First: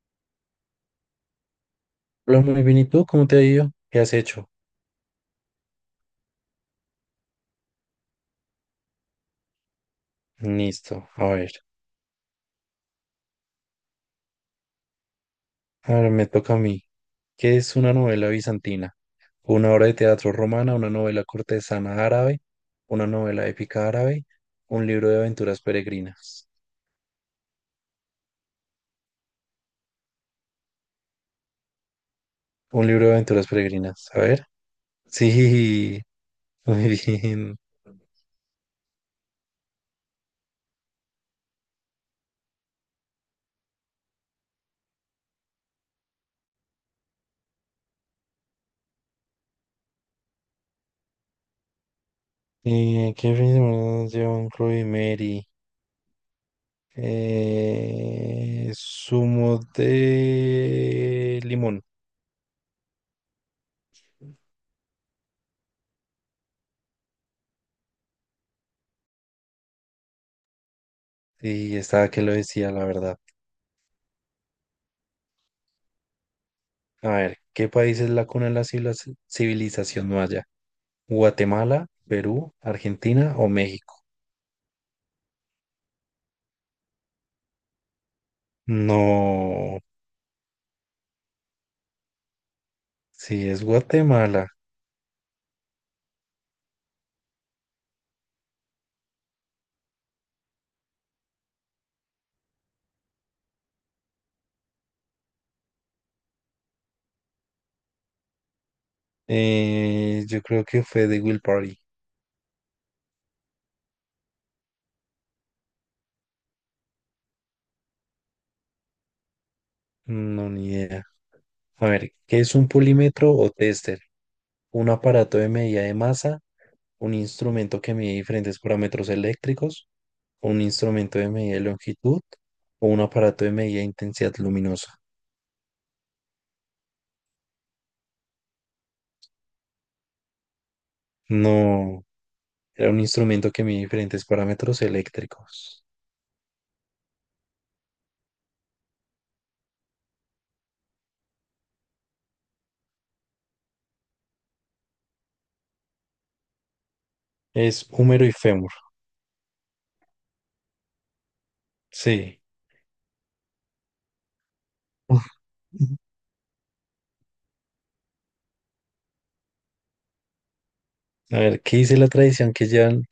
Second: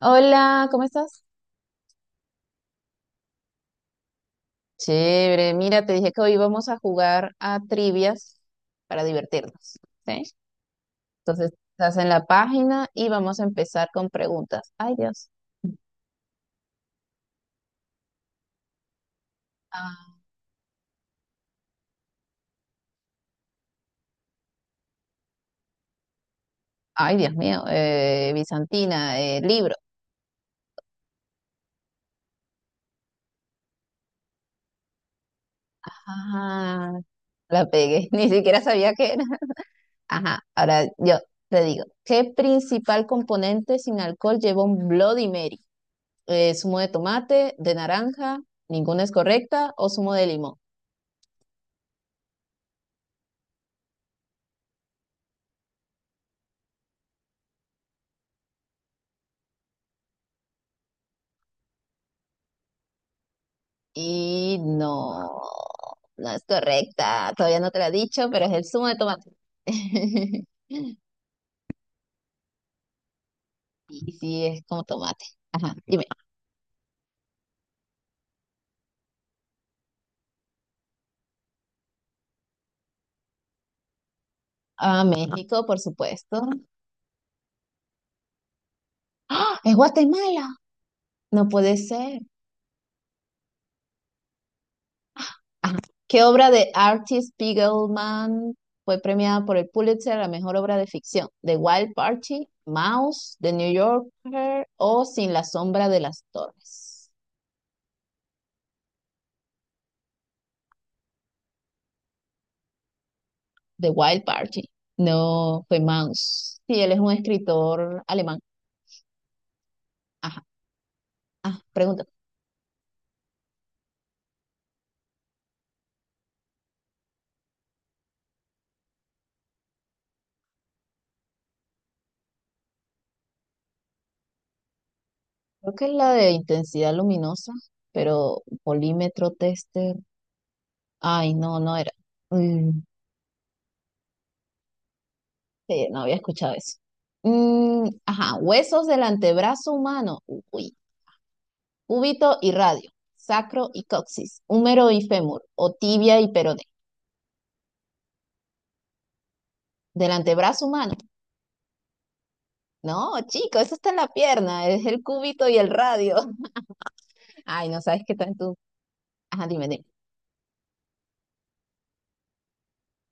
Hola, ¿cómo estás? Hola, muy bien. ¿Y tú? ¿Cómo te ha ido? ¿Qué has hecho? Chévere, mira, te dije que hoy vamos a jugar a trivias para divertirnos, ¿sí? Listo. A Entonces, ver. estás en la página y vamos a empezar con preguntas. Ay, Dios. Ahora me toca a mí. ¿Qué es una novela bizantina? Una obra de Ah, teatro romana, una novela cortesana árabe, una novela épica árabe, un libro de aventuras peregrinas. ay, Dios mío, Bizantina, libro. Un libro de aventuras peregrinas. A ver. Sí. Muy Ajá, bien. la pegué, ni siquiera sabía qué era. Ajá, ahora yo te digo, ¿qué principal componente sin alcohol lleva un Bloody Mary? ¿Zumo de tomate, de naranja, ninguna es correcta, o zumo de limón? ¿Qué filmes lleva un Chloe Mary? Zumo de limón. Y no, no es correcta. Todavía no te la he dicho, pero es el zumo de tomate. Sí, estaba que lo decía, la verdad. Y sí, es como tomate. Ajá, dime. A ver, ¿qué país es la cuna de la civilización maya? ¿Guatemala, Perú, Argentina o México? Ah, México, por supuesto. ¡Ah! ¡Es No, Guatemala! No puede ser. sí, es Guatemala. Ajá. ¿Qué obra de Artie Spiegelman fue premiada por el Pulitzer a la mejor obra de ficción? ¿The Wild Party, Mouse, The New Yorker o Sin la sombra de las torres? Yo creo que fue de Will Party. The Wild Party. No fue Mouse. Sí, él es un escritor alemán. Ajá. No, ni idea. Ah, A pregunta. ver, ¿qué es un polímetro o tester? ¿Un aparato de medida de masa? ¿Un instrumento que mide diferentes parámetros eléctricos? ¿Un instrumento de medida de longitud? ¿O un aparato de medida de intensidad luminosa? Creo que es la de intensidad luminosa, pero polímetro tester. Ay, no, no era. No. Mm, Era un instrumento que mide diferentes parámetros eléctricos. sí, no había escuchado eso. Mm, ajá, huesos del antebrazo humano. Uy, cúbito y radio, sacro y coxis, húmero y fémur, o tibia y peroné. Es húmero y fémur. Del antebrazo humano. Sí. No, chico, eso está en la pierna, es el cúbito y el Uf. radio. Ay, no sabes qué tanto. Ajá, dime, dime. A ver, ¿qué dice la tradición que llevan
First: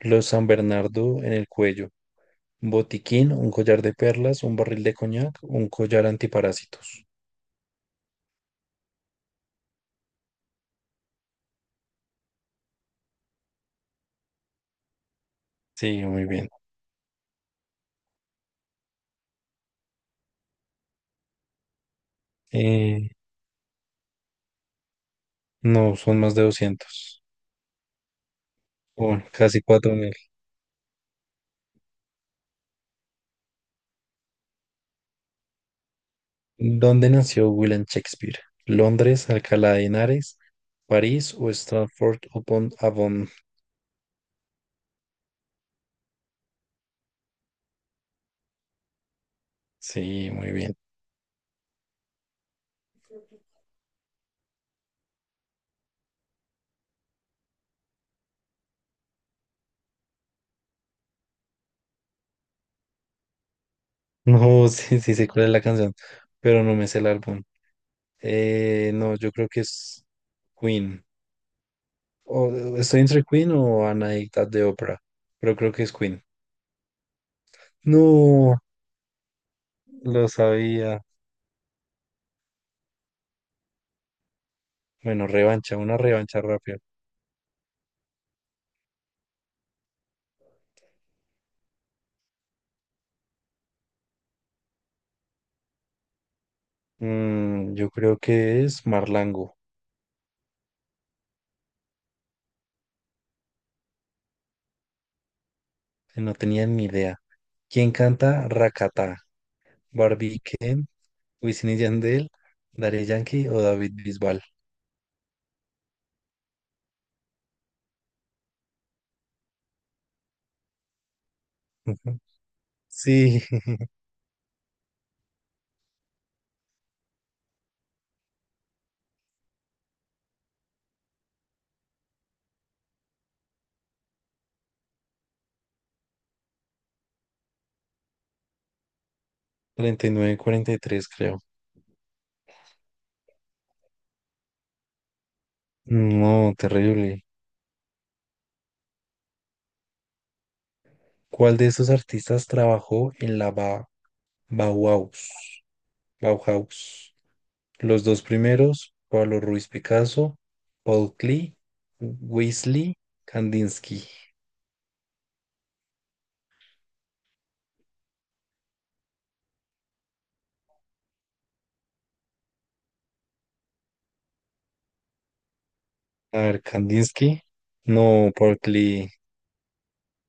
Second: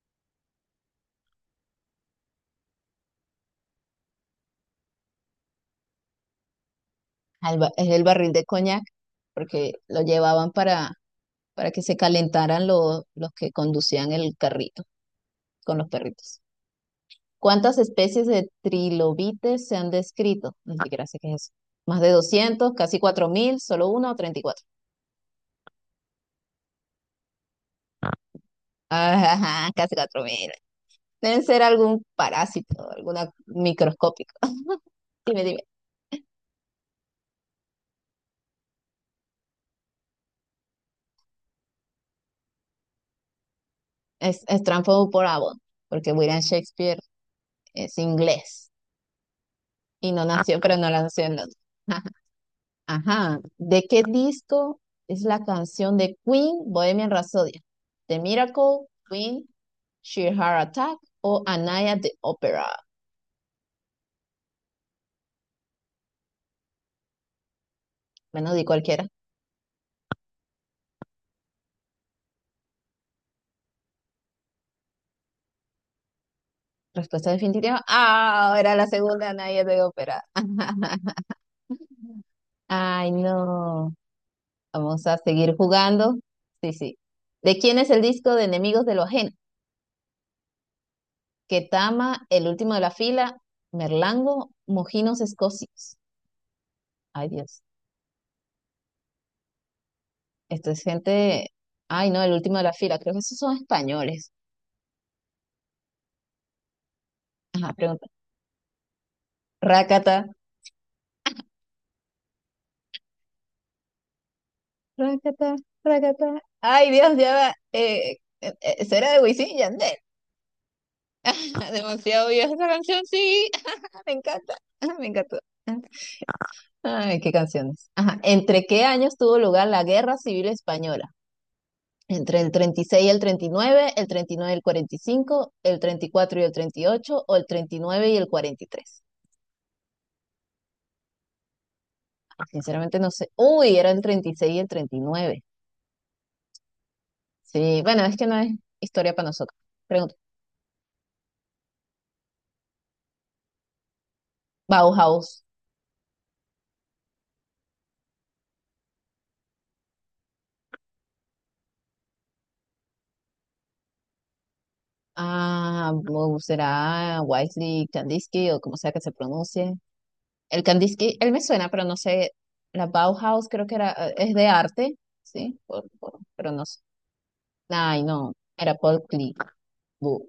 los San Bernardo en el cuello? Un botiquín, un collar de perlas, un barril de coñac, un collar antiparásitos. Ah, es el barril de coñac, porque lo llevaban para que se calentaran los que conducían el carrito con los Sí, muy perritos. bien. ¿Cuántas especies de trilobites se han descrito? Ni siquiera sé qué es eso. Más de 200, casi Eh, 4.000 solo una o 34, no, son más de 200. Bueno, casi ajá, cuatro casi mil. 4000. Deben ser algún parásito, alguna microscópico. Dime, dime. ¿Dónde nació William Shakespeare? ¿Londres, Alcalá de Henares, París o Stratford upon Avon? Es Stratford por Avon, porque William Shakespeare es inglés y no Sí, muy nació, pero bien. no nació en Londres. Ajá. ¿De qué disco es la canción de Queen, Bohemian Rhapsody? The Miracle, Queen, Sheer Heart Attack o Anaya de Opera. No, sí, sí sé cuál es la canción, pero no me sé el álbum. Bueno, di cualquiera. No, yo creo que es Queen. O, estoy entre Queen o Anadicta de Opera, pero creo que es Queen. Respuesta definitiva. Ah, No, era la segunda Anaya de Opera. lo sabía. Ay, no. Vamos a Bueno, seguir revancha, una jugando. revancha Sí, rápida. sí. ¿De quién es el disco de Enemigos de lo Ajeno? Ketama, El Último de la Fila, Merlango, Mojinos Escocios. Ay, Dios. Yo creo que es Marlango. Esto es gente. Ay, no, el último de la fila. Creo que esos son españoles. No tenía ni idea. Ajá, ¿Quién pregunta. canta Rakata? Rácata, ¿Barbie Ken, Wisin y Yandel, Daddy Yankee o David Bisbal? rácata, rácata. Ay, Dios, ya va. Será de Wisin y Yandel. Ujú. Demasiado vieja esa canción, Sí. sí. Me encanta, me encantó. Ay, qué canciones. Ajá. ¿Entre qué años tuvo lugar la Guerra Civil Española? ¿Entre el 36 y el 39, el 39 y el 45, el 34 y el 38 o el 39 y el 43? 39, 43 creo. Sinceramente no sé. Uy, era el 36 y el 39. No, terrible. Sí, bueno, es que no es historia para nosotros. Pregunta. ¿Cuál de estos artistas trabajó en la Bauhaus? Bauhaus. Bauhaus. Los dos primeros, Pablo Ruiz Picasso, Paul Klee, Weasley, Kandinsky. Ah, será Wisely Kandinsky o como sea que se pronuncie. El Kandinsky, él me suena, pero no sé. La Bauhaus creo que era, es de arte, sí, A pero ver, no sé. Kandinsky. Ay, No, no, Paul era Paul Klee. Klee. Bu,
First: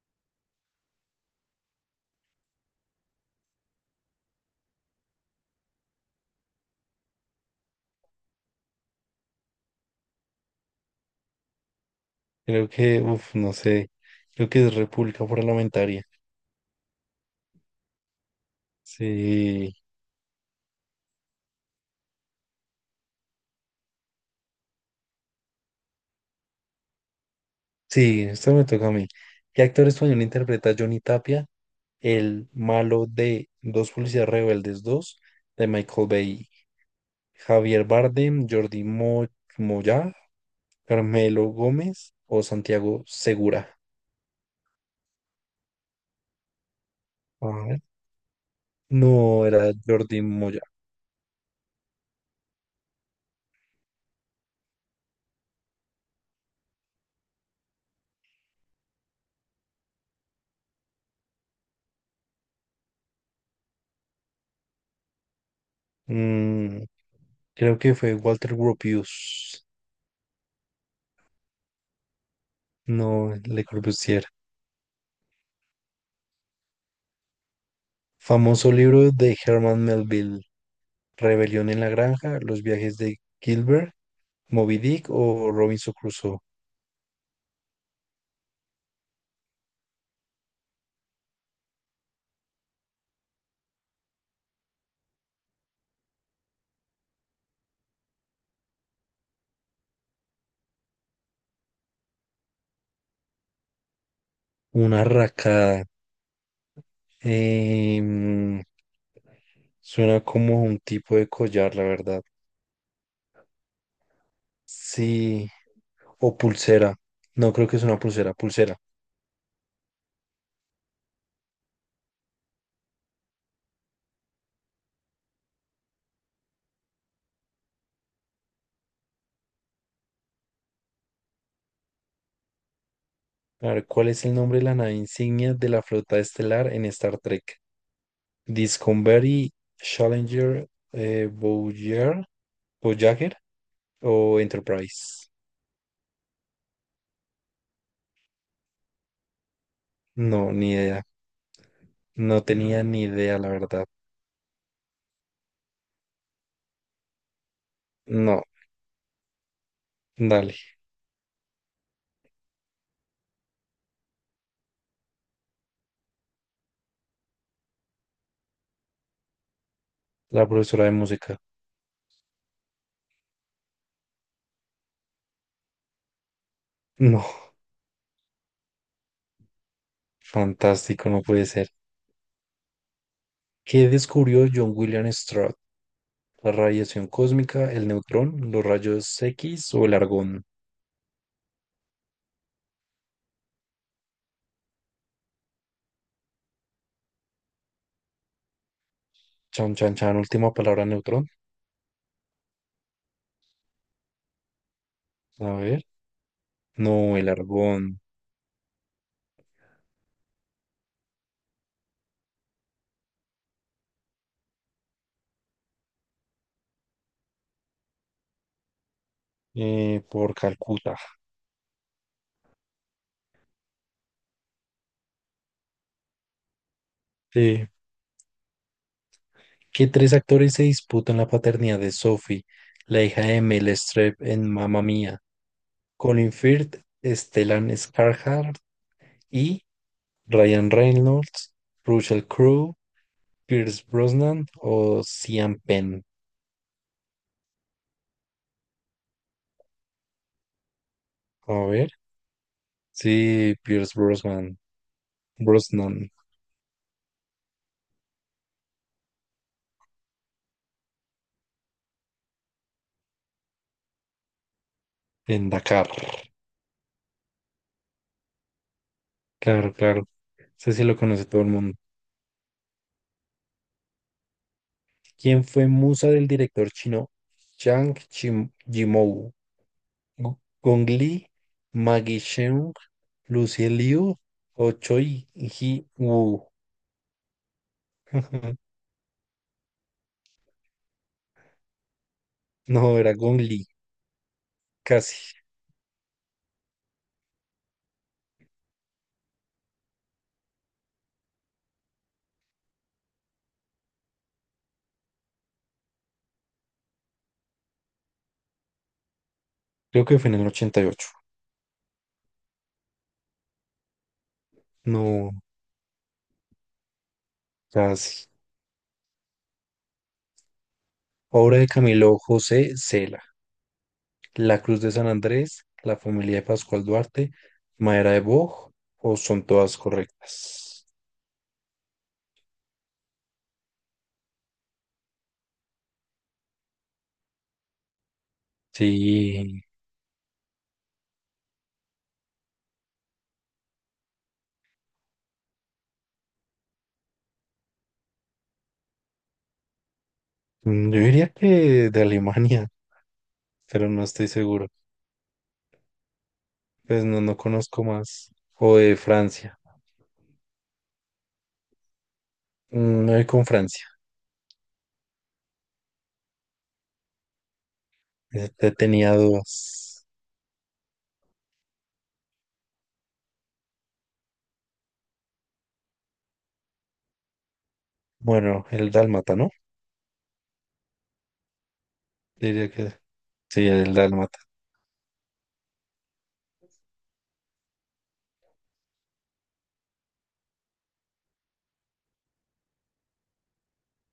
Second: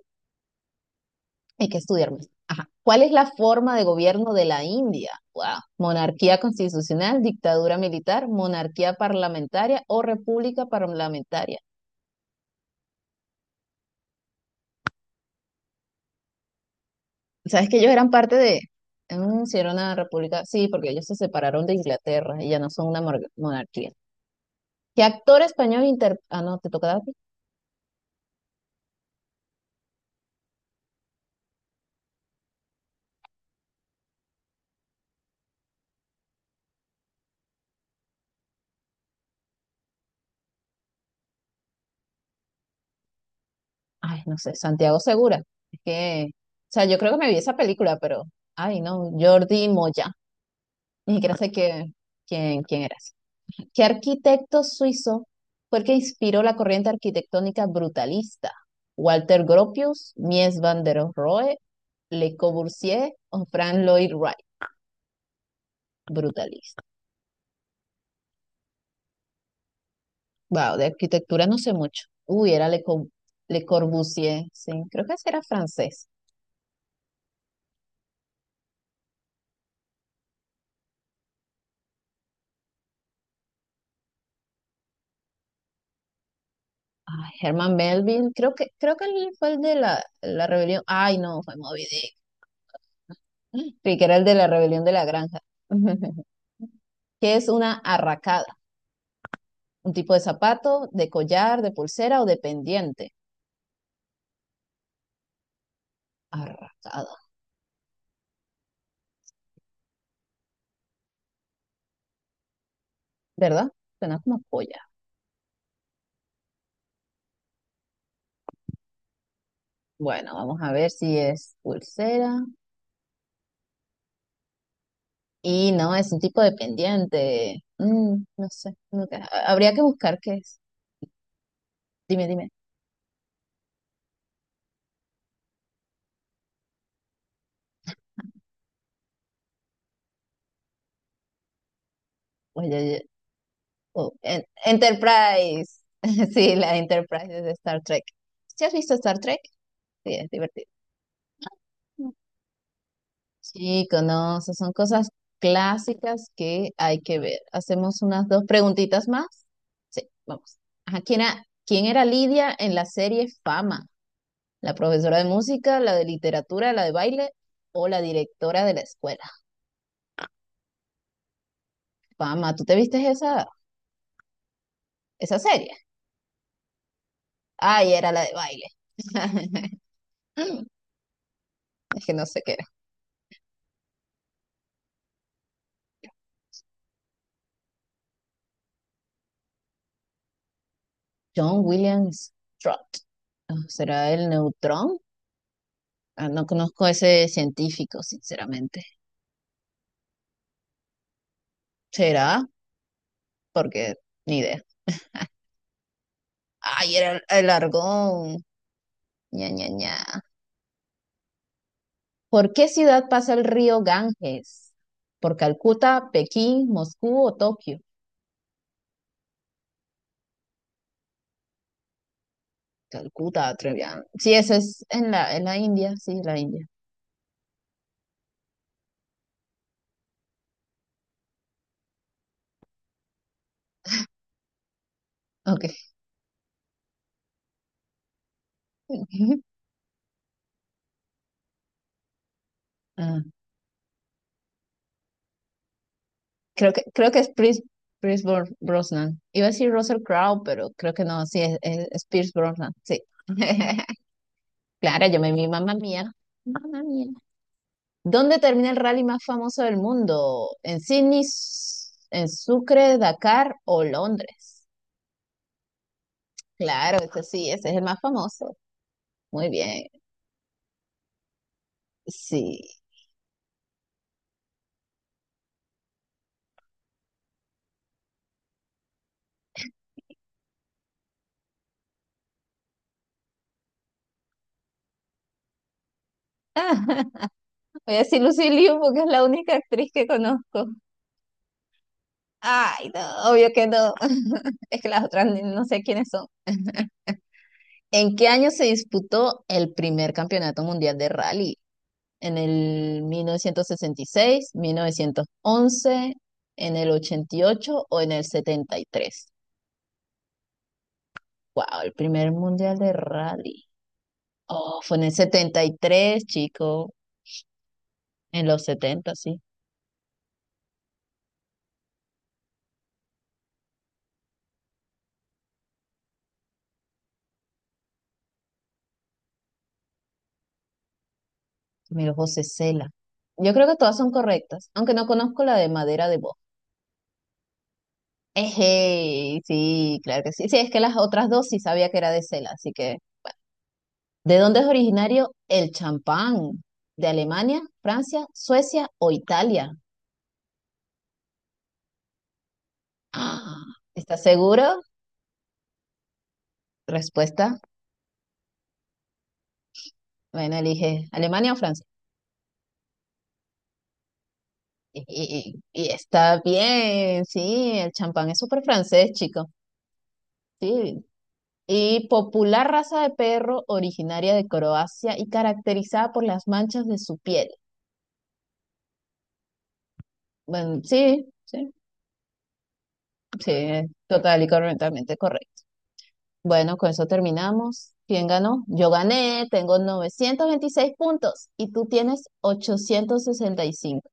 hay que estudiar más. Ajá. ¿Cuál es la forma de gobierno de la India? Wow. ¿Monarquía constitucional, dictadura militar, monarquía parlamentaria o república parlamentaria? Creo que, no sé. Creo que es República Parlamentaria. Sabes que ellos eran parte de, mm, sí, era Sí, una república, sí, porque ellos se separaron de Inglaterra y ya no son una monarquía. ¿Qué actor español inter...? Ah, no, te toca a ti. sí, esto me toca a mí. ¿Qué actor español interpreta a Johnny Tapia, el malo de Dos Policías Rebeldes 2 de Michael Bay? Javier Bardem, Jordi Moyá, Carmelo Gómez o Santiago Segura. Ay, no sé, Santiago Segura. Es que, o sea, yo creo que me vi A esa ver. película, pero, ay, no, No, Jordi era Moya. Jordi Moyá. Ni siquiera sé quién eras. ¿Qué arquitecto suizo fue el que inspiró la corriente arquitectónica brutalista? ¿Walter Gropius, Mies van der Rohe, Le Corbusier o Frank Lloyd Wright? Brutalista. Mm, Creo que fue Walter Gropius. Wow, de arquitectura no sé mucho. Uy, era No, Le Le Corbusier. Corbusier, sí, creo que ese era francés. Famoso libro de Herman Melville. Rebelión en la granja, Los viajes de Gilbert, Moby Dick o Robinson Crusoe. Ay, Herman Melville, creo que él fue el de la rebelión. Ay, no, fue Moby Dick. Creí que era el de la rebelión de la granja. ¿Qué es una arracada? Un tipo de zapato, de collar, de pulsera o de pendiente. Una racada. Arracada, Em, Suena como un tipo de collar, la verdad. ¿verdad? Suena como polla. Sí, o pulsera. No creo que es una pulsera, pulsera. Bueno, vamos a ver si es pulsera. Y no, es un tipo dependiente. No sé, nunca. Habría que buscar qué es. Dime, dime. A ver, ¿cuál es el nombre de la nave insignia de la flota estelar en Star Trek? Discovery, Challenger, eh, Voyager, Oye, oye, Voyager oh, o Enterprise. Enterprise. Sí, la Enterprise es de Star Trek. ¿Sí has visto Star Trek? Sí, es No, divertido. ni idea. Mm. No tenía ni idea, la verdad. Chico, no, esas son cosas clásicas que hay que ver. Hacemos unas No, dos preguntitas más. Sí, dale. vamos. Ajá, ¿quién era Lidia en la serie Fama? ¿La profesora de música, la de literatura, la de baile o la directora de la escuela? La profesora de música. Pama, ¿tú te viste esa serie? No, Ay, era la de baile. fantástico, no puede ser. Es que no sé qué era. ¿Qué descubrió John William Stroud? ¿La radiación cósmica, el neutrón, los rayos X o el argón? John Williams Trott. Ah, ¿será el neutrón? Ah, no conozco a ese científico, sinceramente. Chan, chan, chan, última palabra, neutrón. ¿Será? Porque ni idea. A ver. Ay, era No, el, el el argón. argón. Ña, Ña, Ña. ¿Por qué ciudad pasa el río Ganges? ¿Por Calcuta, Pekín, Moscú o Tokio? Por Calcuta. Calcuta, Trevian. Sí, eso es en la India, sí, la India. Sí. ¿Qué tres actores se disputan la paternidad de Sophie, la hija de Mel Streep en Mamma Mía? Ok. Colin Firth, Stellan Skarsgård y Ryan Reynolds, Russell Crowe, Ah, Pierce Brosnan o Sean Penn. creo que es Pierce Brosnan. Iba a decir Russell Crowe, pero creo que no, sí, es, A es, ver. es Pierce Brosnan, sí. Sí, Pierce Brosnan. Claro, yo me vi, mamá mía, Brosnan mamá mía. ¿Dónde termina el rally más famoso del mundo? ¿En Sydney, en Sucre, Dakar o Londres? en Dakar. Claro, ese sí, ese es el más famoso. Muy Claro, bien, claro. Sé si lo conoce todo el mundo. sí. Quien fue musa del director chino Zhang Yimou, Gu- Gong Li, Maggie Cheung, Lucy Liu o Choi Ji Woo. Voy a decir Lucy Liu porque es la única actriz que conozco. Ay, No, no, era Gong obvio Li, que no. Es que las otras casi. No sé quiénes son. ¿En qué año se disputó el primer campeonato mundial de rally? ¿En el mil novecientos sesenta y seis, 1911, en el 88 o en el 73? Creo que fue en el 88. Wow, el primer mundial de rally. Oh, fue en el No, 73, chico. casi. En los setenta, sí. Obra de Camilo José Cela, La Cruz de San Andrés, La familia de Pascual Duarte, Madera de Boj, o son todas correctas. Mira, José Cela. Yo creo que todas son correctas, aunque no conozco la de madera de voz. Eje, Sí, sí, claro que sí. Sí, es que las otras dos sí sabía que era de Cela, así que ¿de dónde es originario el champán? ¿De Alemania, Francia, Suecia o Italia? Yo diría que de Alemania, Ah, pero no ¿estás estoy seguro. seguro? Pues no, no Respuesta. conozco más. O de Francia. Bueno, elige Alemania o Francia. Me voy con Francia. Y, y está bien, sí, el champán es súper francés, Tenía chico. dudas. Sí. Y popular raza de perro originaria de Croacia y caracterizada por las manchas de su piel. Bueno, el dálmata, ¿no? Bueno, sí, sí, Diría que sí, sí, el dálmata. total y correctamente correcto. Bueno, con eso terminamos. ¿Quién ganó? Yo gané, tengo 926 puntos y tú tienes 865.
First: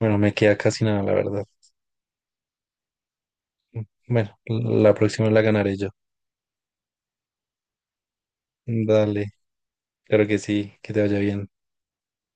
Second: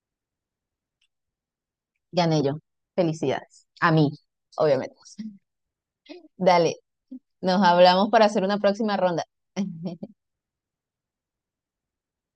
Bueno, me queda casi nada, la verdad. Gané yo. Felicidades. Mm, A mí, Bueno, la obviamente. próxima la ganaré yo. Dale, nos hablamos para hacer una próxima ronda. Dale, claro que sí, que te vaya bien.